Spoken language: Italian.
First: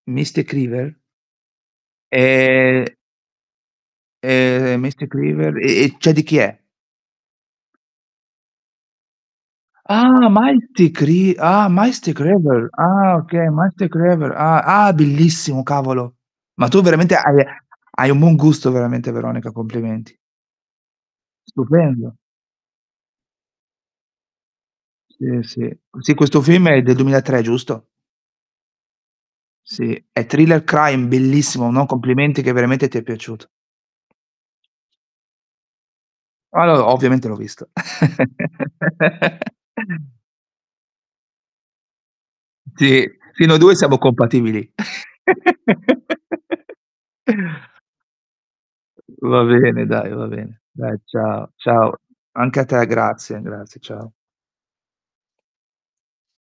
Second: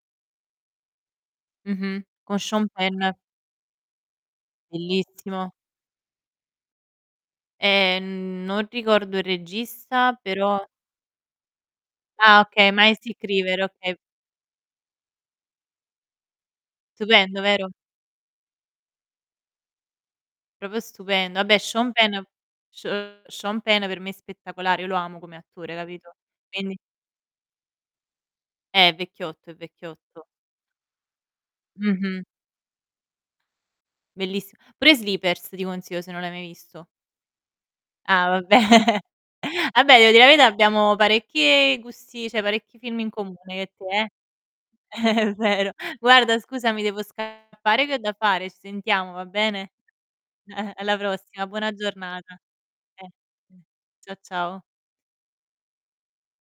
Mystic River? Mh-mh. Con Sean Ehm Penn. Ehm, Mystic Bellissimo. River, e e cioè di chi è? Ehm, non ricordo il regista, Ah! però Mystic Ri Ah, Mystic Ah, River! okay. Ah, Mystic oka River, Mystic oka River! Ah. Ah, è bellissimo, cavolo! Ma tu, veramente Stupendo, hai vero? hai un buon gusto veramente Veronica, complimenti. Proprio stupendo. Vabbè, Sean Stupendo. Penn Se Sean Penn per me è spettacolare, io lo amo come Sì, attore, sì. capito, Sì, questo film quindi è del 2003, giusto? Eh, è vecchiotto, è Sì, vecchiotto. è thriller crime, bellissimo, no, Mh-mh. complimenti che veramente ti è piaciuto. Bellissi pure Sleepers ti consiglio, se non l'hai mai Allo visto. ovviamente l'ho visto. Ah, vabbè! Vabbè, devo di la verità, abbiamo parecchie gusti cioè, parecchi film in Sì comune fino a io e 2 te, siamo eh. compatibili. È vero. Guarda, scusami, devo scappare che ho da fare. Ci sentiamo, va Va bene? bene, dai, va bene. Alla Dai, prossima, ciao, buona ciao. giornata. Anche a te Eh. grazie, Mh. grazie, ciao. Cia ciao.